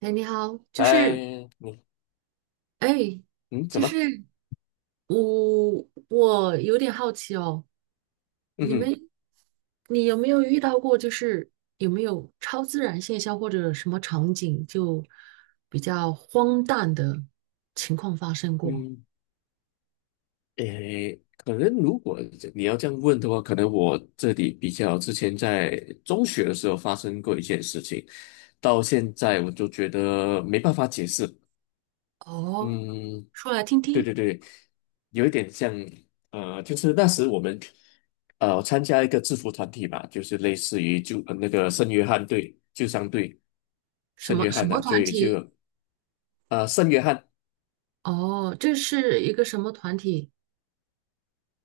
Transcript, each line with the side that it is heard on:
right: 哎，你好，就是，
left: 哎，你
right: 哎，
left: 嗯怎
right: 就是
left: 么？
right: 我有点好奇哦，
left: 嗯
right: 你们，
left: 哼
right: 你有没有遇到过，就是有没有超自然现象或者什么场景就比较荒诞的情况发生过？
left: 嗯，诶，可能如果你要这样问的话，可能我这里比较之前在中学的时候发生过一件事情，到现在我就觉得没办法解释。
right: 哦，
left: 嗯，
right: 说来听
left: 对
right: 听，
left: 对对，有一点像，就是那时我们参加一个制服团体吧，就是类似于那个圣约翰队、救伤队、
right: 什
left: 圣
right: 么
left: 约
right: 什
left: 翰
right: 么
left: 的，所
right: 团
left: 以
right: 体？
left: 圣约翰。
right: 哦，这是一个什么团体？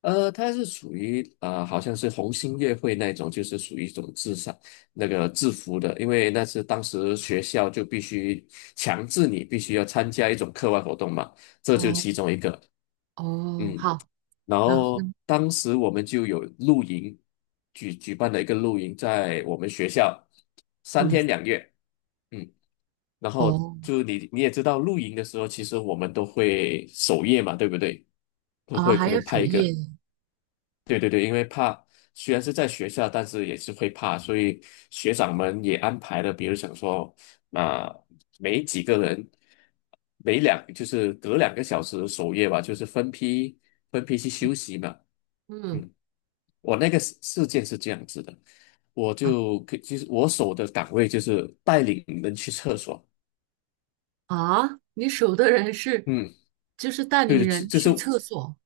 left: 它是属于好像是红星乐会那种，就是属于一种那个制服的，因为那是当时学校就必须强制你必须要参加一种课外活动嘛，这就
right: 哦
left: 其中一个。
right: 哦，
left: 嗯，
right: 好，
left: 然
right: 然后
left: 后当时我们就有露营，举办了一个露营，在我们学校三
right: 嗯，
left: 天两夜。嗯，然后
right: 哦
left: 就你也知道，露营的时候，其实我们都会守夜嘛，对不对？都
right: 啊，
left: 会
right: 还
left: 可
right: 有
left: 能拍
right: 首
left: 一
right: 页，
left: 个。对对对，因为怕虽然是在学校，但是也是会怕，所以学长们也安排了，比如想说，啊、每几个人，每两就是隔2个小时的守夜吧，就是分批去休息嘛。
right: 嗯。
left: 嗯，我那个事件是这样子的，我
right: 啊。
left: 其实我守的岗位就是带领人去厕所。
right: 啊，你守的人是，
left: 嗯，
right: 就是带领
left: 对，这
right: 人
left: 这是。
right: 去厕所，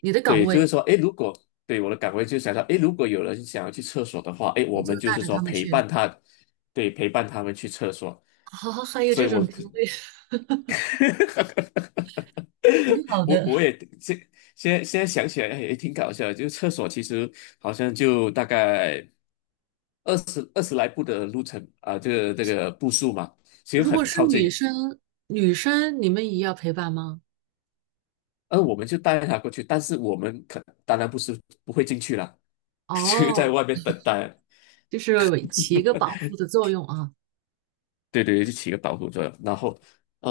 right: 你的岗
left: 对，就是
right: 位
left: 说，哎，如果对我的岗位就想到，哎，如果有人想要去厕所的话，哎，我
right: 你
left: 们
right: 就
left: 就
right: 带
left: 是
right: 着
left: 说
right: 他们
left: 陪伴
right: 去。
left: 他，对，陪伴他们去厕所。
right: 啊，还有
left: 所以
right: 这种
left: 我
right: 职位，挺好
left: 我
right: 的。
left: 也现在想起来哎也挺搞笑的就是厕所其实好像就大概20来步的路程啊，这个步数嘛，其实
right: 如
left: 很
right: 果是
left: 靠
right: 女
left: 近。
right: 生，你们也要陪伴吗？
left: 而我们就带他过去，但是我们当然不是不会进去了，就在
right: 哦，
left: 外面等待。
right: 就是起一个保护的作用啊。
left: 对对，就起个保护作用。然后，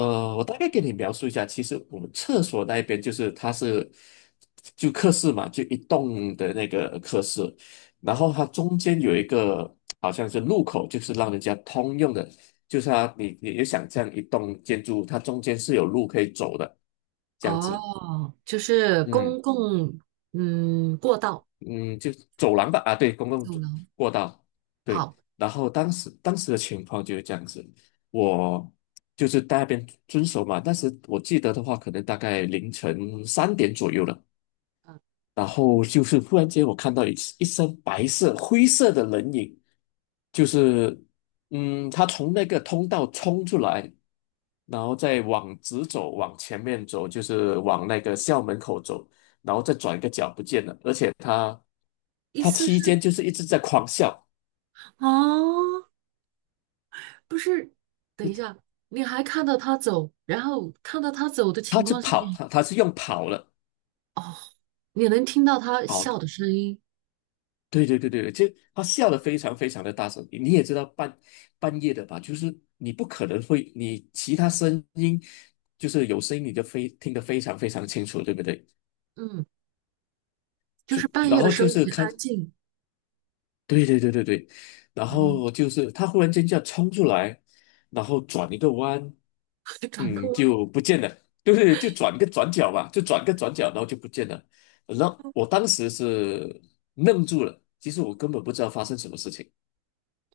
right: 好
left: 我大概给你描述一下，其实我们厕所那一边就是它是就客室嘛，就一栋的那个客室，然后它中间有一个好像是入口，就是让人家通用的，就是它你也想象一栋建筑，它中间是有路可以走的，这样子。
right: 哦，就是
left: 嗯。
right: 公共过道
left: 嗯，就走廊吧，啊，对，公共
right: 走
left: 走
right: 廊。
left: 过道，对。
right: 好，
left: 然后当时的情况就是这样子，我就是在那边遵守嘛。但是我记得的话，可能大概凌晨3点左右了。
right: 嗯，
left: 然后就是忽然间，我看到一身白色、灰色的人影，就是他从那个通道冲出来，然后再往直走，往前面走，就是往那个校门口走，然后再转一个角不见了。而且他
right: 意
left: 他
right: 思
left: 期间
right: 是
left: 就是一直在狂笑，
right: 哦，不是，等一下，你还看到他走，然后看到他走的
left: 他
right: 情
left: 是
right: 况下，
left: 跑，他是用跑了
right: 哦，你能听到他
left: 跑的
right: 笑的声音，
left: 对对对对对，就他笑得非常非常的大声。你也知道半夜的吧，就是你不可能会，你其他声音就是有声音你就非听得非常非常清楚，对不对？
right: 嗯，就
left: 就
right: 是半
left: 然
right: 夜的
left: 后
right: 时候
left: 就是
right: 很
left: 看
right: 安静，
left: 对对对对对，然
right: 哦，
left: 后就是他忽然间这样冲出来，然后转一个弯，
right: 转过
left: 就不见了，对是就转个转角吧，就转个转角，然后就不见了。然后我当时是愣住了，其实我根本不知道发生什么事情，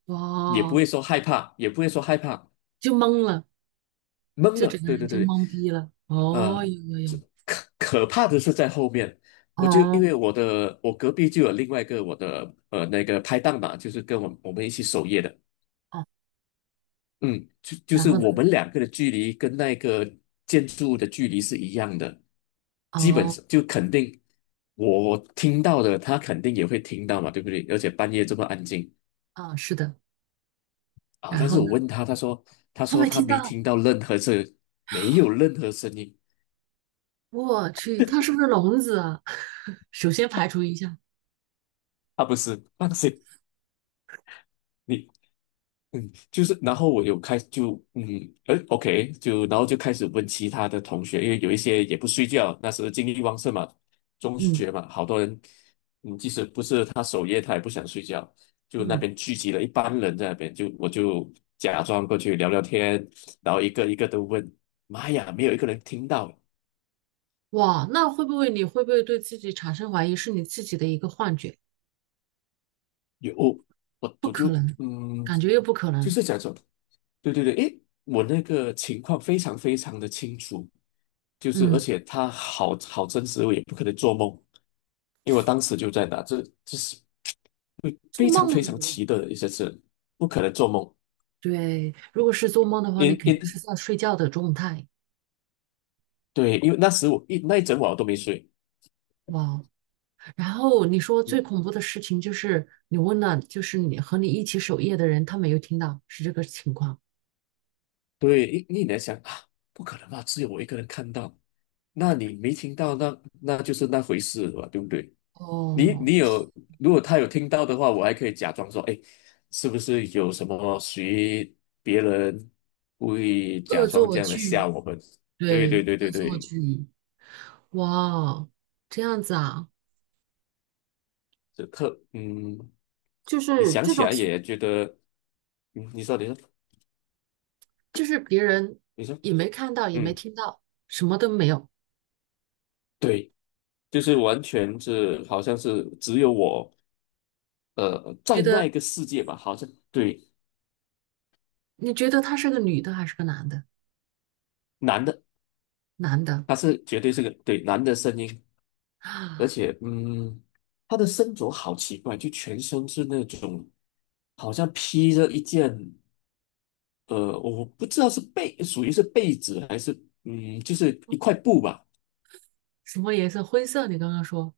right: 弯，
left: 也不
right: 哇，
left: 会说害怕，也不会说害怕，
right: 就懵了，
left: 懵
right: 就整
left: 了。
right: 个
left: 对
right: 人
left: 对
right: 就
left: 对，
right: 懵逼了，
left: 呃，
right: 哦，有有
left: 这
right: 有，
left: 可怕的是在后面，我就因
right: 哦
left: 为我的我隔壁就有另外一个我的那个拍档嘛，就是跟我们一起守夜的。
right: 哦，
left: 嗯，就
right: 然
left: 是
right: 后呢，
left: 我们两个的距离跟那个建筑物的距离是一样的，基本
right: 哦
left: 上就肯定我听到的，他肯定也会听到嘛，对不对？而且半夜这么安静
right: 啊，是的，
left: 啊，
right: 然
left: 但
right: 后
left: 是我
right: 呢，
left: 问他，他
right: 他
left: 说
right: 没
left: 他
right: 听
left: 没
right: 到，
left: 听到任何声，没有任何声音，
right: 我去，他是不是聋子啊？首先排除一下，
left: 啊，不是，放心，你就是，然后我有开就嗯，哎，OK，就然后就开始问其他的同学，因为有一些也不睡觉，那时候精力旺盛嘛，中
right: 嗯
left: 学嘛，好多人，即使不是他守夜，他也不想睡觉，就那
right: 嗯。
left: 边聚集了一帮人在那边，就我就假装过去聊聊天，然后一个一个都问，妈呀，没有一个人听到，
right: 哇，那会不会你会不会对自己产生怀疑，是你自己的一个幻觉？
left: 有
right: 不
left: 我
right: 可
left: 就
right: 能，
left: 嗯，
right: 感觉又不可
left: 就
right: 能。
left: 是假装，对对对，诶，我那个情况非常非常的清楚。就是而
right: 嗯，
left: 且他好真实，我也不可能做梦，因为我当时就在那，这是会
right: 做
left: 非
right: 梦，
left: 常非常奇特的一些事，不可能做梦。
right: 对，如果是做梦的话，你
left: 因
right: 肯定是
left: 因
right: 在睡觉的状态。
left: 对，因为那时那一整晚我都没睡。
right: 哇哦，然后你说
left: 嗯，
right: 最恐怖的事情就是你问了，就是你和你一起守夜的人，他没有听到，是这个情况。
left: 对，你在想啊，不可能吧？只有我一个人看到，那你没听到，那就是那回事了吧，对不对？你
right: 哦，
left: 你有，如果他有听到的话，我还可以假装说，哎，是不是有什么谁别人故意假
right: 恶
left: 装
right: 作
left: 这样的
right: 剧，
left: 吓我们？对
right: 对，
left: 对对
right: 恶
left: 对
right: 作
left: 对，
right: 剧。哇哦，这样子啊，
left: 这特嗯，
right: 就
left: 你
right: 是
left: 想
right: 这
left: 起
right: 种
left: 来
right: 情
left: 也觉得，你说你说
right: 就是别人
left: 你说，
right: 也没看到，也没
left: 嗯，
right: 听到，什么都没有。
left: 对，就是完全是好像是只有我，
right: 觉
left: 在那
right: 得
left: 一个世界吧，好像对
right: 你觉得他是个女的还是个男的？
left: 男的
right: 男的
left: 他是绝对是个对男的声音，而
right: 啊，
left: 且，他的身着好奇怪，就全身是那种好像披着一件，我不知道是被属于是被子还是，就是一块布吧，
right: 什么颜色？灰色。你刚刚说，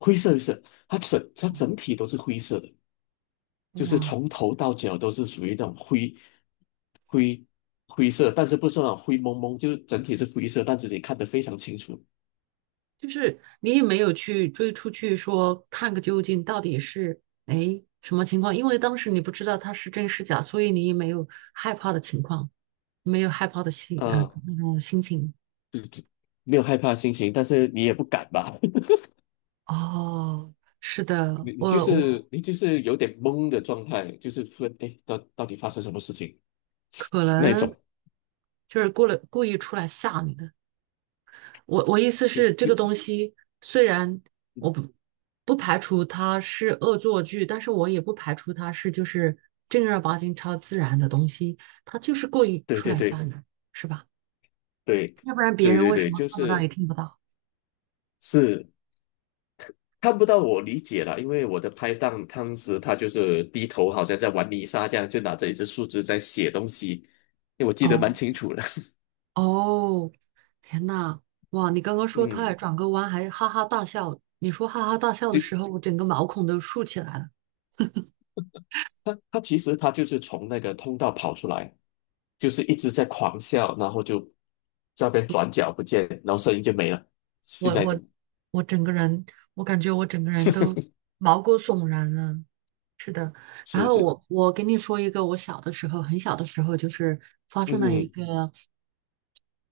left: 灰色的色，它整体都是灰色的，就是
right: 哇，
left: 从头到脚都是属于那种灰灰色，但是不是那种灰蒙蒙，就是整体是灰色，但是你看得非常清楚，
right: 就是你也没有去追出去说看个究竟，到底是哎什么情况？因为当时你不知道他是真是假，所以你也没有害怕的情况，没有害怕的
left: 呃，
right: 那种心情。
left: 没有害怕的心情，但是你也不敢吧。
right: 哦，是的，我我
left: 你就是有点懵的状态，就是突然哎，诶到底发生什么事情
right: 可
left: 那
right: 能
left: 种，
right: 就是过了故意出来吓你的。我意思
left: 就
right: 是，这
left: 就
right: 个东西虽然我
left: 嗯，
right: 不排除它是恶作剧，但是我也不排除它是就是正儿八经超自然的东西，它就是故意
left: 对
right: 出
left: 对
right: 来
left: 对
right: 吓你，是吧？
left: 对
right: 要不然别
left: 对
right: 人
left: 对
right: 为什
left: 对，
right: 么
left: 就
right: 看不到也
left: 是
right: 听不到？
left: 是看不到我理解了，因为我的拍档当时他就是低头，好像在玩泥沙这样，就拿着一只树枝在写东西，因为我记得蛮
right: 哦
left: 清楚的。
right: 哦，天呐，哇！你刚刚 说他
left: 嗯，
right: 还转个弯还哈哈大笑，你说哈哈大笑的
left: 对，
right: 时候，我整个毛孔都竖起来了，
left: 他其实他就是从那个通道跑出来，就是一直在狂笑，然后就在那边转角不见，然后声音就没了，是
right: 我
left: 那
right: 我
left: 种。
right: 我整个人，我感觉我整个人 都毛骨悚然了。然
left: 是
right: 后
left: 是，
right: 我跟你说一个我小的时候很小的时候就是发
left: 嗯
right: 生了一
left: 哼
right: 个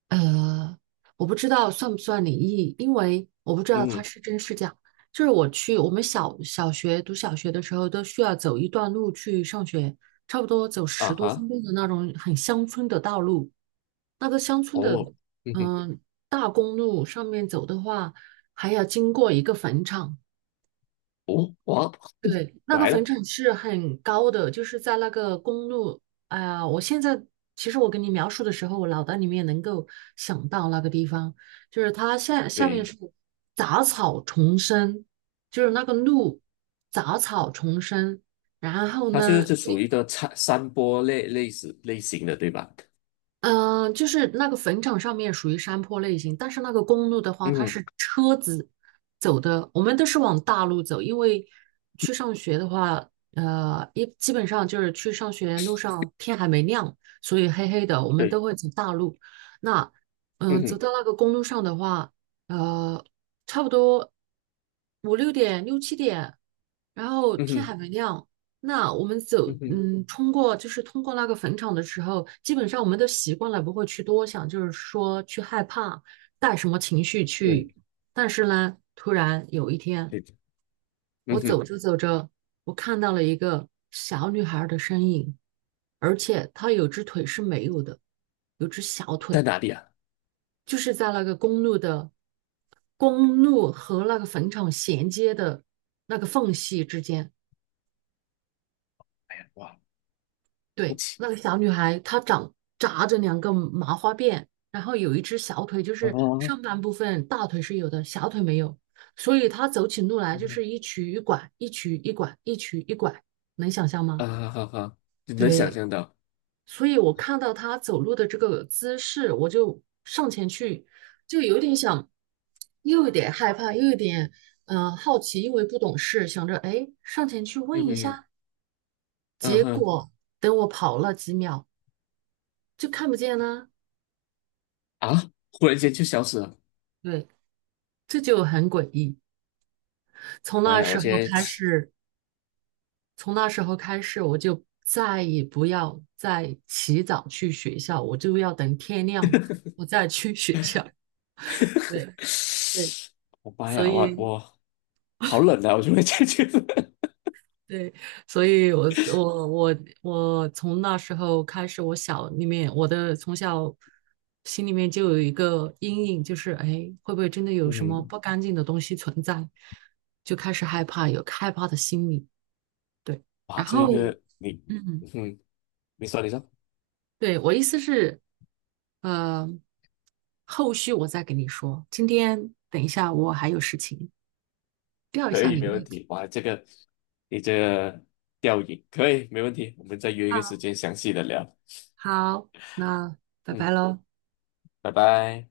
right: 呃，我不知道算不算灵异，因为我不知道它
left: 嗯
right: 是真是假。就是我们小学读小学的时候都需要走一段路去上学，差不多走
left: 啊
right: 十多分
left: 哈，
right: 钟的那种很乡村的道路。那个乡村的
left: 哦，嗯哼，
right: 嗯、大公路上面走的话，还要经过一个坟场。
left: 哦，哇，
right: 对，那个
left: 来
right: 坟
left: 了，
right: 场是很高的，就是在那个公路。哎呀，我现在其实我跟你描述的时候，我脑袋里面能够想到那个地方，就是它下面
left: 对，
right: 是杂草丛生，就是那个路杂草丛生，然后
left: 它就是
right: 呢，
left: 这属于一个山坡类似类型的，对吧？
right: 就是那个坟场上面属于山坡类型，但是那个公路的话，
left: 嗯
right: 它
left: 哼，
right: 是车子走的，我们都是往大路走，因为去上学的话，基本上就是去上学路上天还没亮，所以黑黑的，我们都
left: 对，
right: 会走大路。那
left: 嗯
right: 走
left: 哼，
right: 到那个公路上的话，呃，差不多5、6点、6、7点，然后
left: 嗯
right: 天
left: 哼，
right: 还没亮，那我们走，
left: 嗯哼，
right: 就是通过那个坟场的时候，基本上我们都习惯了，不会去多想，就是说去害怕，带什么情绪
left: 对，
right: 去。但是呢，突然有一天，
left: 对，嗯
right: 我走
left: 哼，
right: 着走着，我看到了一个小女孩的身影，而且她有只腿是没有的，有只小
left: 在
right: 腿，
left: 哪里啊？
right: 就是在公路和那个坟场衔接的那个缝隙之间。
left: 哇，不
right: 对，
left: 起
right: 那个小女孩她长扎着两个麻花辫，然后有一只小腿，就是
left: 啊
right: 上半部分大腿是有的，小腿没有，所以她走起路来就是一瘸一拐，一瘸一拐，一瘸一拐，能想象吗？
left: 啊哈哈，哈你能想
right: 对，
left: 象到，
right: 所以我看到她走路的这个姿势，我就上前去，就有点想，又有点害怕，又有点好奇，因为不懂事，想着哎上前去问
left: 嗯
right: 一
left: 哼，
right: 下，
left: 嗯
right: 结
left: 哼，
right: 果等我跑了几秒就看不见了。
left: 啊，忽然间就消失了，
right: 对，这就很诡异。从
left: 妈
right: 那
left: 呀，我
right: 时
left: 今
right: 候
left: 天，
right: 开始，从那时候开始，我就再也不要再起早去学校，我就要等天亮我再去学校。对 对，
left: 我妈
right: 所
left: 呀，
right: 以
left: 我好冷啊，我就会 这样觉得，
right: 对，所以我从那时候开始，我小里面我的从小心里面就有一个阴影，就是哎，会不会真的 有什么
left: 嗯。
right: 不干净的东西存在？就开始害怕，有害怕的心理。对。
left: 哇，
right: 然
left: 这
right: 后
left: 个你，
right: 嗯，
left: 嗯，你说你说，
right: 对，我意思是，呃，后续我再给你说。今天等一下，我还有事情，吊一
left: 可
right: 下
left: 以，
right: 你胃
left: 没问
right: 口。
left: 题。哇，这个你这个吊影可以，没问题。我们再约一个时
right: 好，
left: 间详细的聊。
right: 好，那拜拜
left: 嗯，
right: 喽。
left: 拜拜。